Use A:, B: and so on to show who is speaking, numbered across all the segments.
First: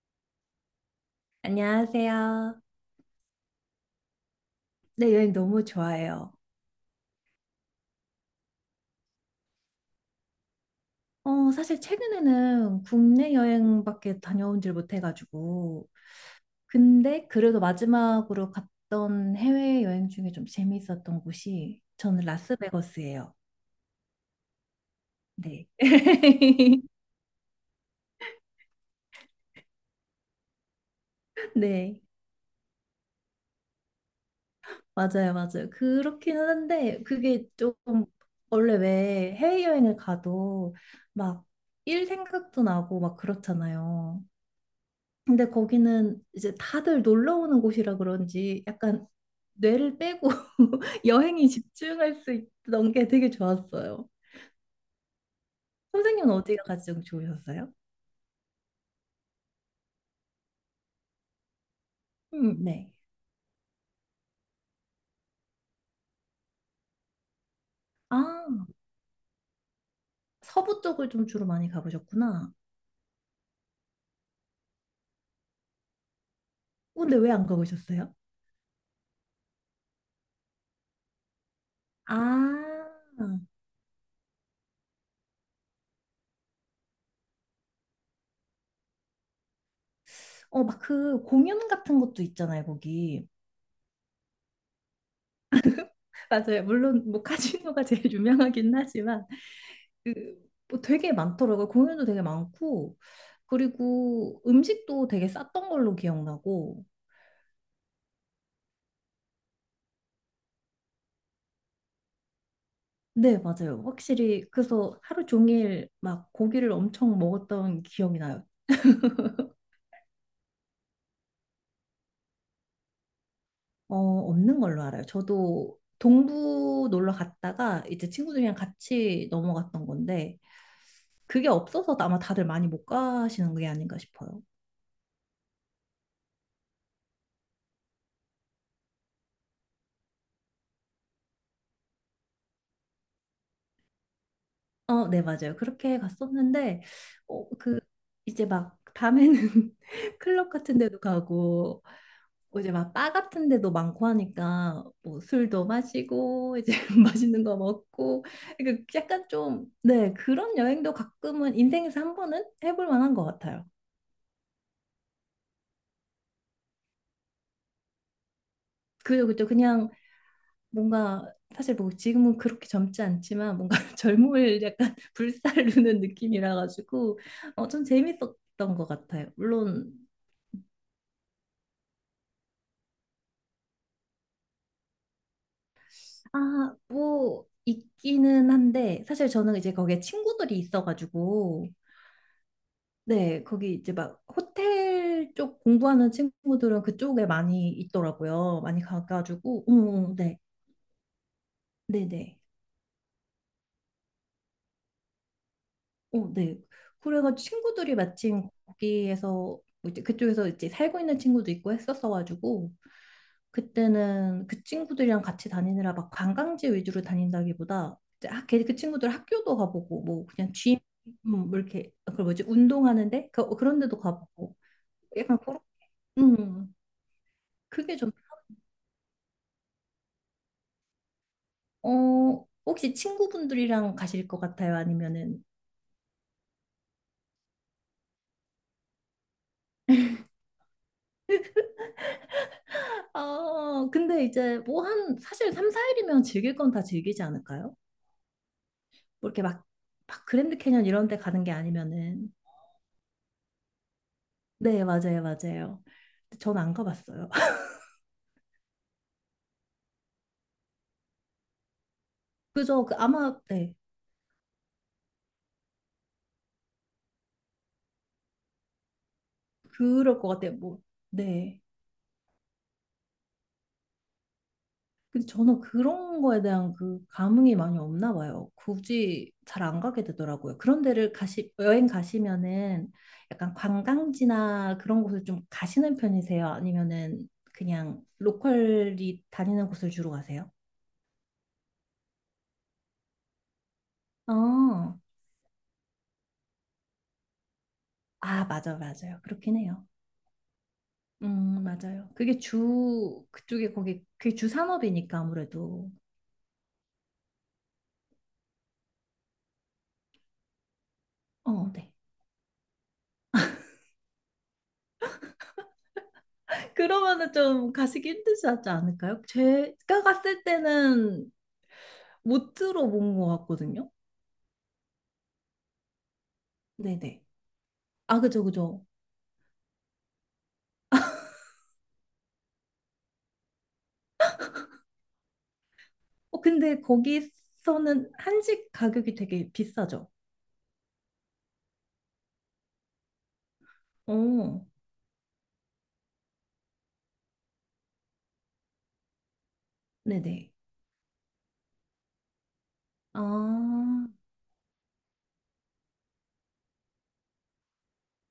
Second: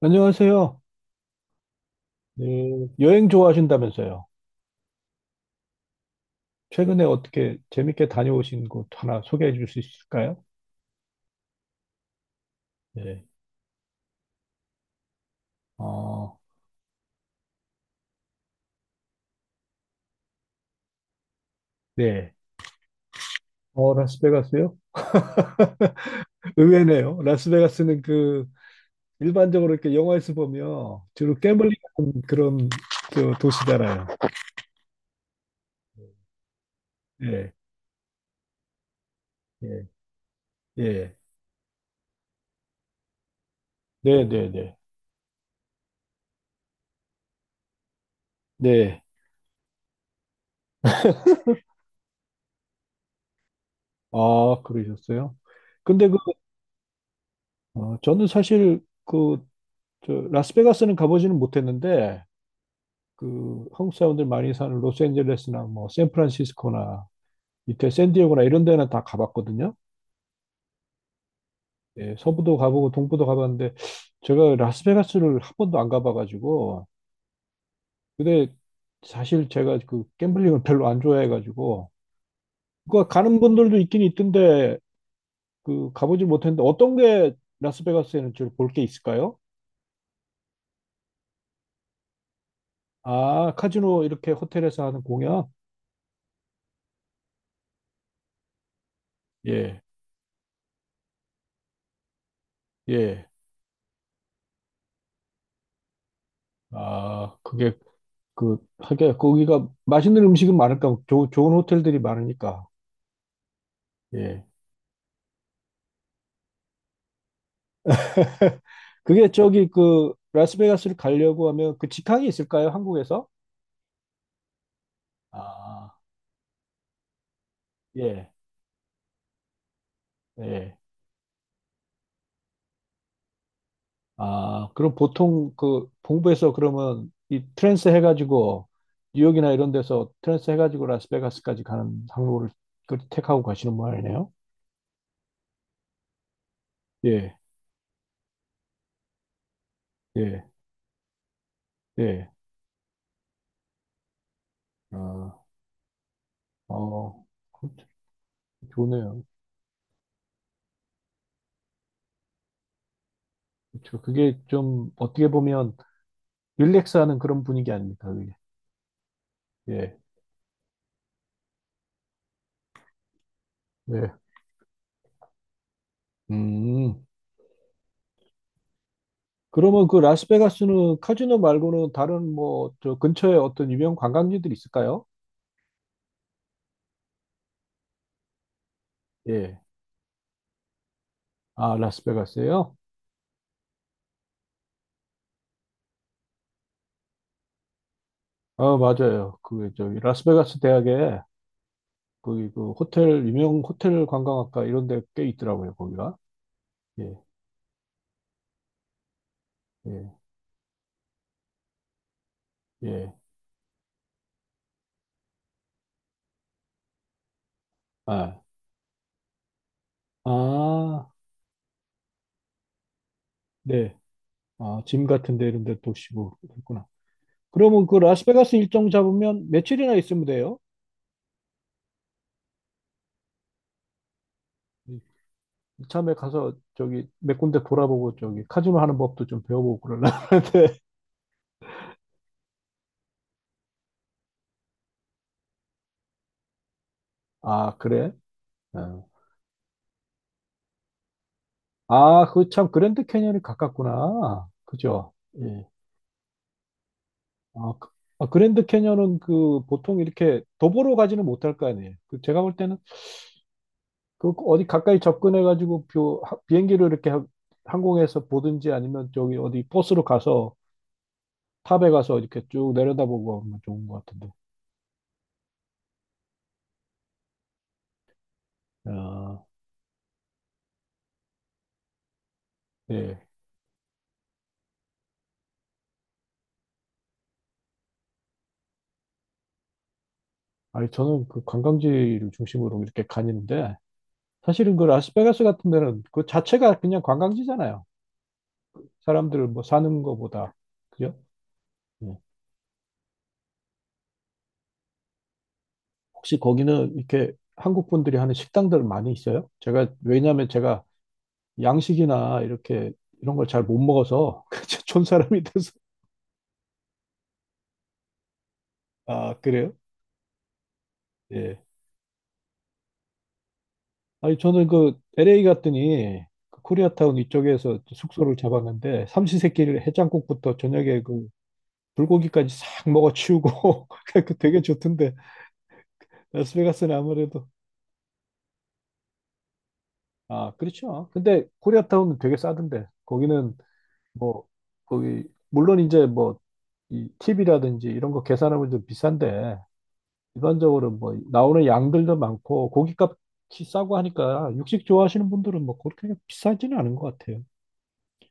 A: 안녕하세요.
B: 안녕하세요.
A: 네, 여행 좋아하신다면서요.
B: 네, 여행 너무 좋아해요.
A: 최근에 어떻게 재밌게 다녀오신 곳 하나 소개해 줄 수 있을까요?
B: 사실 최근에는
A: 네.
B: 국내 여행밖에 다녀온질 못해가지고.
A: 어,
B: 근데 그래도 마지막으로 갔던 해외 여행 중에 좀 재미있었던 곳이 저는
A: 네.
B: 라스베거스예요.
A: 어, 라스베가스요?
B: 네.
A: 의외네요. 라스베가스는 그 일반적으로 이렇게 영화에서 보면 주로 gambling
B: 네.
A: 하는 그런 그 도시잖아요.
B: 맞아요, 맞아요. 그렇긴 한데 그게
A: 예,
B: 좀 원래 왜
A: 예,
B: 해외여행을 가도
A: 예.
B: 막 일 생각도 나고 막 그렇잖아요.
A: 네, 네, 네. 네.
B: 근데 거기는 이제 다들 놀러 오는 곳이라 그런지
A: 네.
B: 약간 뇌를 빼고 여행이 집중할 수 있던 게 되게 좋았어요.
A: 아, 그러셨어요? 근데 그,
B: 선생님은 어디가 가장 좋으셨어요?
A: 어, 저는 사실 그, 저, 라스베가스는 가보지는 못했는데,
B: 네.
A: 그 한국 사람들 많이 사는 로스앤젤레스나 뭐 샌프란시스코나 밑에 샌디에고나
B: 아,
A: 이런 데는 다 가봤거든요.
B: 서부 쪽을 좀 주로 많이
A: 예,
B: 가보셨구나.
A: 서부도 가보고 동부도 가봤는데 제가 라스베가스를 한 번도 안 가봐가지고
B: 근데 왜 안 가보셨어요?
A: 근데 사실 제가 그 gambling 을 별로 안 좋아해가지고
B: 아,
A: 그 가는 분들도 있긴 있던데 그 가보질 못했는데 어떤 게 라스베가스에는 주로 볼 게 있을까요?
B: 막 그 공연 같은 것도 있잖아요, 거기.
A: 아, 카지노 이렇게 호텔에서 하는 공연?
B: 맞아요. 물론 뭐 카지노가 제일 유명하긴 하지만
A: 예,
B: 그, 뭐 되게 많더라고요. 공연도 되게 많고,
A: 예.
B: 그리고 음식도 되게 쌌던 걸로 기억나고.
A: 아 그게 그, 하게, 거기가 맛있는 음식은 많을까, 조, 좋은 호텔들이 많으니까.
B: 네, 맞아요. 확실히.
A: 예.
B: 그래서 하루 종일 막 고기를 엄청 먹었던 기억이 나요.
A: 그게 저기 그, 라스베가스를 가려고 하면 그 직항이 있을까요? 한국에서?
B: 없는 걸로 알아요. 저도
A: 아,
B: 동부 놀러 갔다가 이제
A: 예,
B: 친구들이랑 같이 넘어갔던 건데,
A: 예.
B: 그게 없어서 아마 다들 많이 못 가시는 게 아닌가 싶어요.
A: 아, 그럼 보통 그, 동부에서 그러면 이 트랜스 해가지고, 뉴욕이나 이런 데서 트랜스 해가지고 라스베가스까지 가는 항로를 그 택하고 가시는 모양이네요.
B: 어, 네, 맞아요. 그렇게 갔었는데,
A: 예,
B: 어, 그, 이제 막 밤에는
A: 예,
B: 클럽 같은 데도 가고
A: 예.
B: 뭐 이제 막 바 같은 데도 많고 하니까 뭐
A: 아,
B: 술도 마시고 이제
A: 어,
B: 맛있는 거 먹고 그러니까
A: 좋네요.
B: 약간 좀 네 그런 여행도 가끔은 인생에서 한 번은 해볼 만한 것 같아요.
A: 그쵸. 그게 좀 어떻게 보면 릴렉스하는 그런 분위기 아닙니까, 그게?
B: 그죠 그죠 그냥
A: 예,
B: 뭔가 사실 뭐 지금은 그렇게 젊지 않지만 뭔가
A: 예.
B: 젊음을 약간 불살르는 느낌이라
A: 음.
B: 가지고 좀 재밌었던 것 같아요.
A: 그러면
B: 물론
A: 그 라스베가스는 카지노 말고는 다른 뭐 저 근처에 어떤 유명 관광지들이 있을까요?
B: 아 뭐 있기는 한데 사실 저는
A: 예.
B: 이제 거기에 친구들이 있어가지고
A: 아, 라스베가스예요?
B: 네, 거기 이제 막 호텔 쪽 공부하는 친구들은 그쪽에 많이 있더라고요.
A: 아,
B: 많이
A: 맞아요.
B: 가가지고,
A: 그 저기
B: 네,
A: 라스베가스 대학에
B: 네, 네,
A: 거기 그 호텔 유명 호텔 관광학과 이런 데 꽤 있더라고요, 거기가.
B: 어, 네.
A: 예.
B: 그래가지고 친구들이 마침 거기에서 뭐 이제
A: 예.
B: 그쪽에서 이제 살고 있는 친구도 있고 했었어가지고
A: 예.
B: 그때는 그 친구들이랑 같이 다니느라 막 관광지 위주로 다닌다기보다 이제
A: 아.
B: 그 친구들 학교도 가보고 뭐 그냥 gym
A: 아,
B: 뭐 이렇게 그 뭐지 운동하는데 그런
A: 네.
B: 데도 가보고
A: 아, 짐 같은
B: 약간
A: 데
B: 그런
A: 이런 데도 쉬고
B: 음
A: 그랬구나. 그러면
B: 그게
A: 그
B: 좀.
A: 라스베가스 일정 잡으면 며칠이나 있으면 돼요?
B: 혹시 친구분들이랑 가실 것 같아요? 아니면은,
A: 이참에 가서 저기 몇 군데 돌아보고 저기 카지노 하는 법도 좀 배워보고 그러려고 하는데
B: 근데 이제 뭐 사실 3, 4일이면 즐길 건 다 즐기지
A: 아
B: 않을까요?
A: 그래? 어.
B: 뭐 이렇게 막 그랜드 캐년 이런 데 가는 게
A: 아,
B: 아니면은.
A: 그 참 그랜드 캐니언이 가깝구나.
B: 네,
A: 그죠?
B: 맞아요,
A: 예.
B: 맞아요. 전 안 가봤어요.
A: 아, 그, 아, 그랜드 캐니언은 그 보통 이렇게 도보로 가지는 못할 거 아니에요. 그 제가 볼 때는
B: 그죠? 아마, 네,
A: 그 어디 가까이 접근해 가지고 비행기로 이렇게 항공에서 보든지 아니면 저기 어디 버스로
B: 그럴 것 같아요.
A: 가서
B: 뭐, 네.
A: 탑에 가서 이렇게 쭉 내려다보고 하면 좋은 것 같은데.
B: 근데 저는 그런 거에 대한 그 감흥이 많이 없나 봐요. 굳이
A: 아,
B: 잘 안 가게 되더라고요. 그런 데를 여행 가시면은
A: 예.
B: 약간 관광지나 그런 곳을 좀 가시는 편이세요? 아니면은 그냥 로컬이 다니는 곳을 주로 가세요?
A: 아니, 저는 그 관광지를 중심으로 이렇게 가는데, 사실은 그
B: 어,
A: 라스베가스 같은 데는 그 자체가 그냥 관광지잖아요.
B: 아, 맞아, 맞아요.
A: 사람들
B: 그렇긴
A: 뭐
B: 해요.
A: 사는 거보다. 그죠?
B: 맞아요.
A: 예.
B: 그게 주 산업이니까 아무래도.
A: 혹시 거기는 이렇게 한국 분들이 하는 식당들 많이 있어요? 제가, 왜냐면 제가
B: 어, 네.
A: 양식이나 이렇게 이런 걸 잘 못 먹어서, 촌 사람이 돼서.
B: 그러면은 좀 가시기 힘들지 않지 않을까요?
A: 아, 그래요?
B: 제가 갔을 때는
A: 예.
B: 못 들어본 것 같거든요.
A: 아니, 저는 그 LA 갔더니, 그 코리아타운
B: 네네.
A: 이쪽에서
B: 아,
A: 숙소를
B: 그죠, 그죠.
A: 잡았는데, 삼시세끼를 해장국부터 저녁에 그 불고기까지 싹 먹어 치우고 그 되게 좋던데
B: 근데
A: 라스베가스는 아무래도
B: 거기서는 한식 가격이 되게 비싸죠.
A: 아, 그렇죠. 근데 코리아타운은 되게 싸던데 거기는 뭐
B: 어,
A: 거기 물론 이제 뭐이 팁이라든지 이런 거 계산하면 좀 비싼데
B: 네네.
A: 일반적으로 뭐 나오는 양들도 많고
B: 아,
A: 고기값이 싸고 하니까 육식 좋아하시는 분들은 뭐 그렇게 비싸지는 않은 것 같아요.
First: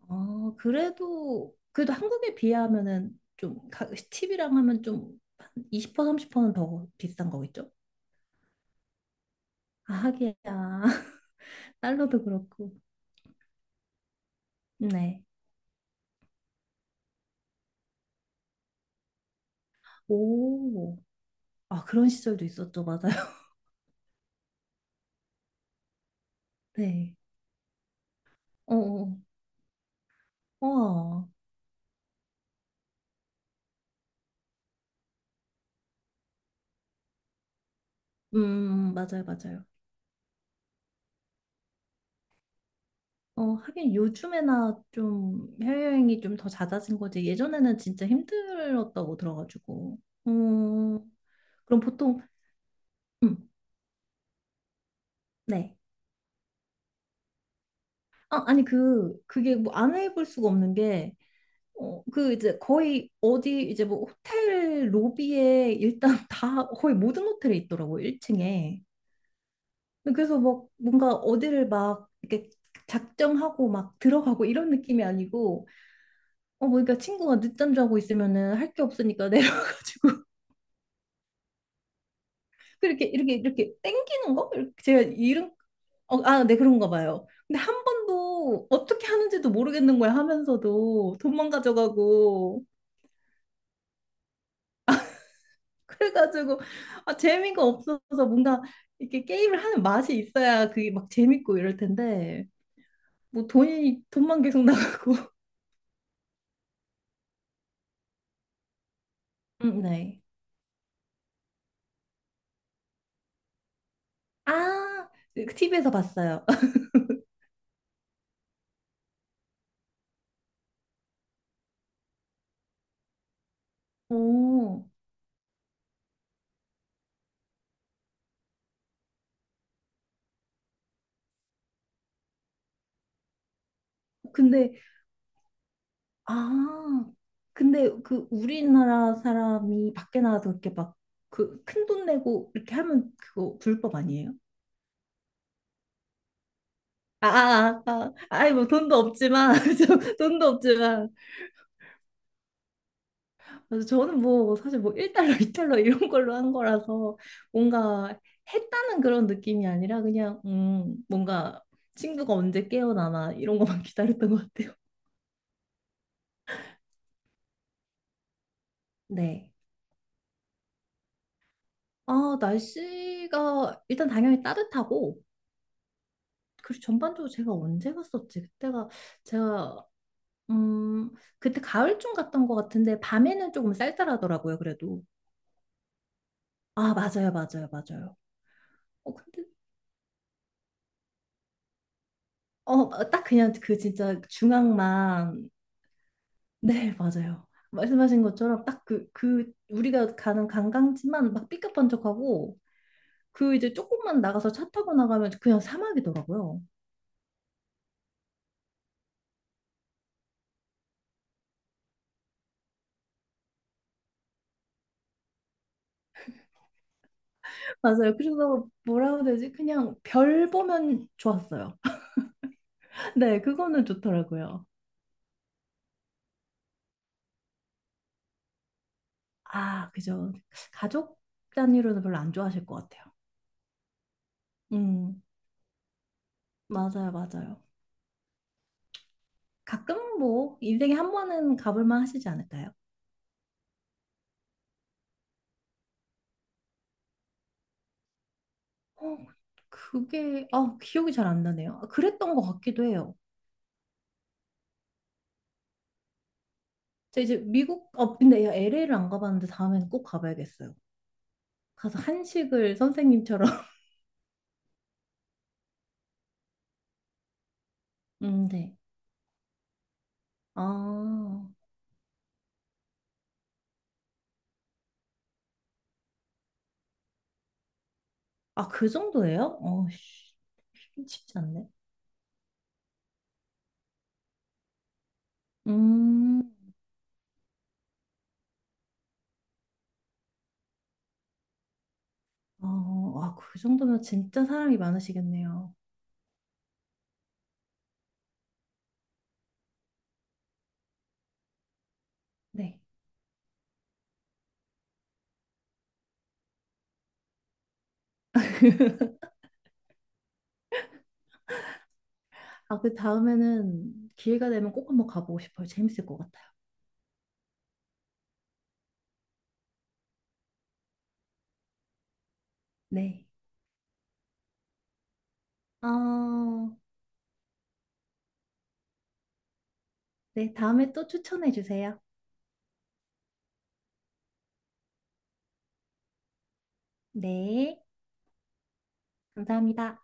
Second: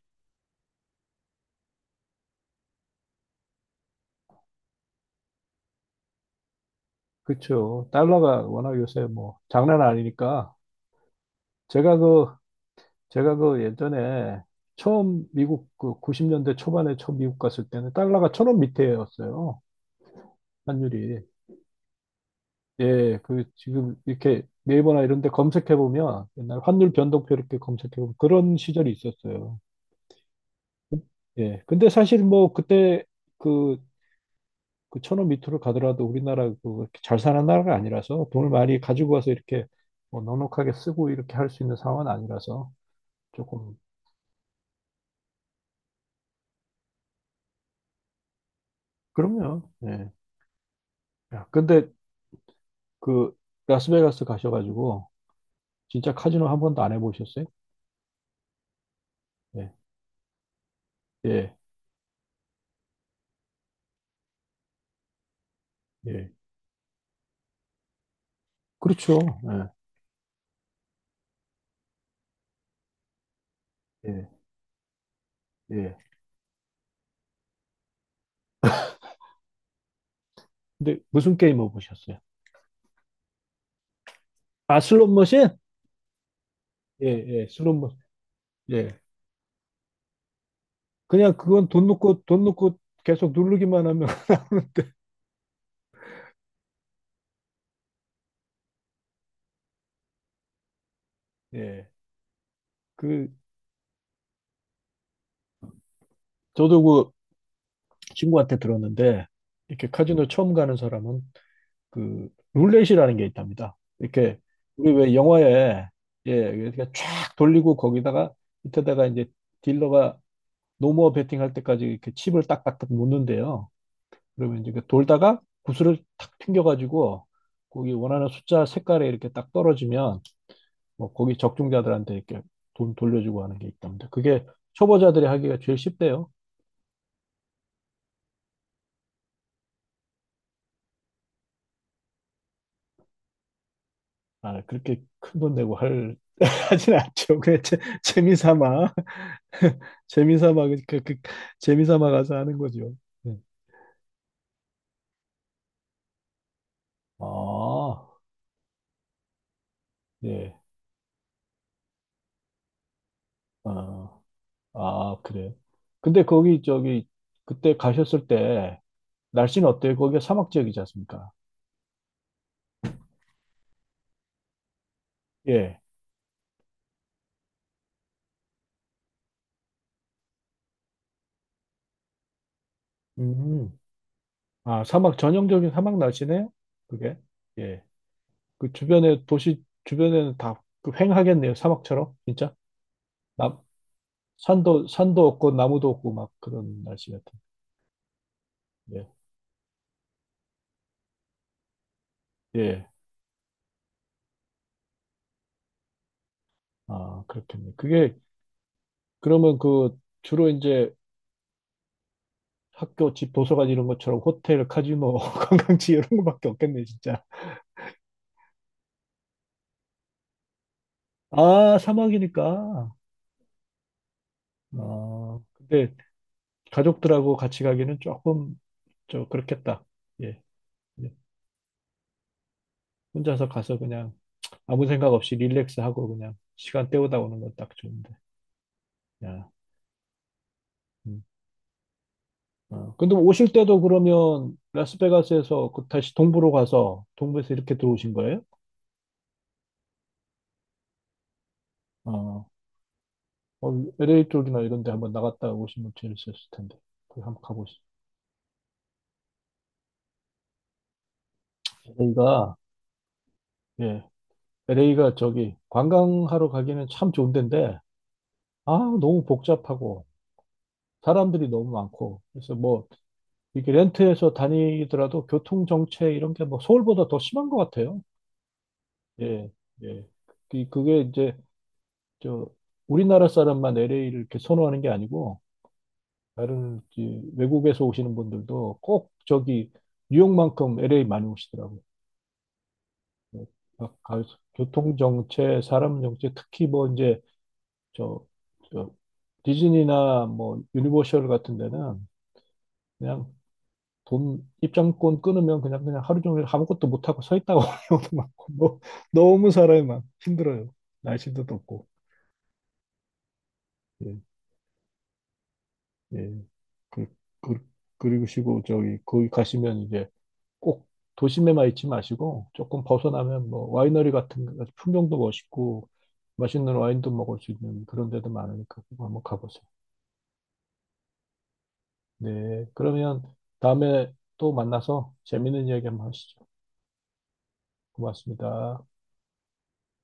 B: 아, 그래도 한국에 비하면은 좀, 팁이랑 하면 좀, 한 20% 30%는 더 비싼 거겠죠?
A: 그렇죠. 달러가 워낙 요새 뭐 장난
B: 아, 하기야.
A: 아니니까 제가
B: 달러도
A: 그
B: 그렇고.
A: 제가 그 예전에
B: 네.
A: 처음 미국 그 90년대 초반에 처음 미국 갔을 때는 달러가 천원 밑에였어요.
B: 오,
A: 환율이.
B: 아, 그런 시절도 있었죠. 맞아요.
A: 예, 그 지금 이렇게 네이버나 이런 데 검색해 보면 옛날 환율
B: 네.
A: 변동표 이렇게 검색해 보면 그런
B: 어,
A: 시절이
B: 어,
A: 있었어요.
B: 우와
A: 예. 근데 사실 뭐 그때 그, 그 천원 밑으로 가더라도 우리나라 그 이렇게 잘 사는 나라가 아니라서 돈을 많이 가지고
B: 맞아요,
A: 와서 이렇게
B: 맞아요.
A: 뭐 넉넉하게 쓰고 이렇게 할 수 있는 상황은 아니라서 조금
B: 하긴 요즘에나 좀 해외여행이 좀 더 잦아진 거지. 예전에는 진짜 힘들었다고
A: 그럼요.
B: 들어가지고.
A: 예.
B: 음,
A: 야,
B: 그럼
A: 근데
B: 보통,
A: 그
B: 음,
A: 라스베가스 가셔가지고
B: 네.
A: 진짜 카지노 한 번도 안 해보셨어요?
B: 아, 아니, 그게
A: 예,
B: 뭐 안 해볼 수가 없는 게,
A: 예,
B: 그 이제 거의 어디 이제 뭐 호텔 로비에 일단
A: 예.
B: 다 거의 모든 호텔에 있더라고요, 1층에.
A: 그렇죠.
B: 그래서 막 뭔가 어디를 막 이렇게 작정하고 막
A: 예,
B: 들어가고 이런 느낌이 아니고,
A: 예, 예.
B: 뭐, 그러니까 친구가 늦잠 자고 있으면은 할 게 없으니까 내려가지고.
A: 근데 무슨 게임 해보셨어요?
B: 그렇게 이렇게 땡기는 거? 이렇게
A: 아,
B: 제가
A: 슬롯 머신?
B: 이런 아, 네 그런가
A: 예,
B: 봐요.
A: 예,
B: 근데
A: 슬롯
B: 한
A: 머신.
B: 번도
A: 예.
B: 어떻게 하는지도 모르겠는 거야 하면서도
A: 그냥
B: 돈만
A: 그건 돈 넣고 돈
B: 가져가고
A: 넣고 계속 누르기만 하면 나오는데.
B: 그래가지고 아, 재미가 없어서 뭔가 이렇게 게임을 하는 맛이 있어야 그게 막 재밌고 이럴
A: 예.
B: 텐데
A: 그
B: 뭐 돈이 돈만 계속 나가고.
A: 저도 그 친구한테 들었는데 이렇게
B: 네.
A: 카지노 처음 가는 사람은 그 룰렛이라는 게 있답니다. 이렇게 우리
B: 아,
A: 왜 영화에
B: TV에서
A: 예,
B: 봤어요.
A: 이렇게 쫙 돌리고 거기다가 밑에다가 이제 딜러가 노모어 베팅 할 때까지 이렇게 칩을 딱딱딱 놓는데요. 그러면 이제 그
B: 오,
A: 돌다가 구슬을 탁 튕겨가지고 거기 원하는 숫자 색깔에 이렇게 딱 떨어지면 뭐 거기 적중자들한테 이렇게 돈 돌려주고 하는 게 있답니다. 그게
B: 근데
A: 초보자들이 하기가 제일 쉽대요.
B: 아, 근데 그 우리나라 사람이 밖에 나가서 그렇게 막 그 큰 돈 내고 이렇게 하면 그거 불법 아니에요?
A: 아, 그렇게 큰 돈 내고 할, 하진
B: 아,
A: 않죠. 그냥 재,
B: 아, 아, 아, 아이 뭐
A: 재미삼아.
B: 돈도 없지만 저 돈도
A: 재미삼아 그, 그
B: 없지만
A: 그 재미삼아 가서 하는 거죠. 네.
B: 그래서 저는 뭐 사실 뭐 1달러, 2달러 이런 걸로 한 거라서
A: 아,
B: 뭔가 했다는 그런 느낌이 아니라 그냥
A: 예.
B: 뭔가 친구가 언제 깨어나나 이런 것만
A: 아,
B: 기다렸던 것 같아요.
A: 아, 그래. 근데 거기 저기 그때 가셨을 때
B: 네.
A: 날씨는 어때요? 거기가 사막 지역이지 않습니까?
B: 아, 날씨가 일단 당연히 따뜻하고
A: 예.
B: 그리고 전반적으로 제가 언제 갔었지? 그때가 제가 음 그때 가을쯤 갔던 것 같은데 밤에는 조금
A: 음.
B: 쌀쌀하더라고요.
A: 아,
B: 그래도
A: 사막 전형적인 사막 날씨네요?
B: 아
A: 그게?
B: 맞아요, 맞아요,
A: 예.
B: 맞아요.
A: 그 주변에
B: 근데
A: 도시 주변에는 다그 휑하겠네요. 사막처럼 진짜?
B: 딱 그냥
A: 남
B: 그 진짜
A: 산도
B: 중앙만
A: 없고 나무도 없고 막 그런
B: 네
A: 날씨 같은.
B: 맞아요. 말씀하신 것처럼 딱
A: 예.
B: 그 우리가 가는 관광지만 막 삐까뻔쩍하고
A: 예.
B: 그 이제 조금만 나가서 차 타고 나가면 그냥 사막이더라고요.
A: 아, 그렇겠네. 그게 그러면 그 주로 이제 학교 집 도서관 이런 것처럼 호텔, 카지노, 관광지 이런 거밖에 없겠네, 진짜.
B: 맞아요. 그래서 뭐라고 해야 되지? 그냥 별 보면
A: 아,
B: 좋았어요.
A: 사막이니까.
B: 네, 그거는 좋더라고요.
A: 아, 근데 가족들하고 같이 가기는 조금 저 그렇겠다.
B: 아, 그죠.
A: 예. 예.
B: 가족 단위로는 별로 안 좋아하실 것 같아요.
A: 혼자서 가서 그냥 아무 생각
B: 음,
A: 없이 릴렉스하고 그냥 시간
B: 맞아요,
A: 때우다 오는 건
B: 맞아요.
A: 딱 좋은데. 야.
B: 가끔 뭐 인생에 한
A: 음.
B: 번은 가볼 만 하시지 않을까요?
A: 어. 근데 오실 때도 그러면 라스베가스에서 그 다시 동부로 가서 동부에서 이렇게 들어오신 거예요?
B: 어, 그게 아, 기억이 잘 안 나네요. 아, 그랬던 것
A: 아,
B: 같기도 해요.
A: 어, LA 쪽이나 이런 데 한번 나갔다 오시면 재밌었을 텐데. 거기
B: 제가 이제
A: 한번 가보시죠.
B: 미국 근데 LA를 안 가봤는데 다음에는 꼭 가봐야겠어요. 가서
A: LA가,
B: 한식을 선생님처럼.
A: 예, LA가 저기 관광하러 가기는 참 좋은 데인데, 아,
B: 네.
A: 너무 복잡하고, 사람들이
B: 아,
A: 너무 많고, 그래서 뭐, 이렇게 렌트해서 다니더라도 교통 정체 이런 게 뭐 서울보다 더 심한 것 같아요.
B: 아, 그
A: 예,
B: 정도예요?
A: 예.
B: 씨,
A: 그게 이제,
B: 쉽지 않네.
A: 저, 우리나라 사람만 LA를 이렇게 선호하는 게 아니고,
B: 음,
A: 다른 이제 외국에서 오시는 분들도 꼭 저기 뉴욕만큼 LA 많이 오시더라고요.
B: 아, 그
A: 각
B: 정도면
A: 갈-
B: 진짜 사람이
A: 교통 정체,
B: 많으시겠네요.
A: 사람 정체, 특히 뭐 이제 저, 저 디즈니나 뭐 유니버셜 같은 데는
B: 네.
A: 그냥 돈 입장권 끊으면 그냥 그냥 하루 종일 아무것도 못 하고 서 있다가 오는 경우도 많고 뭐 너무 사람이 많 힘들어요. 날씨도 덥고
B: 아, 그 다음에는
A: 예,
B: 기회가 되면 꼭 한번 가보고 싶어요. 재밌을 것
A: 예.
B: 같아요.
A: 그, 그, 그리고 시고 저기 거기 가시면 이제 꼭 도심에만 있지 마시고 조금
B: 네.
A: 벗어나면 뭐 와이너리 같은 거, 풍경도 멋있고
B: 어,
A: 맛있는 와인도 먹을 수 있는 그런 데도 많으니까 꼭 한번 가보세요.
B: 네, 다음에 또 추천해 주세요.
A: 네, 그러면 다음에 또 만나서 재밌는 이야기 한번 하시죠.
B: 네,
A: 고맙습니다.
B: 감사합니다.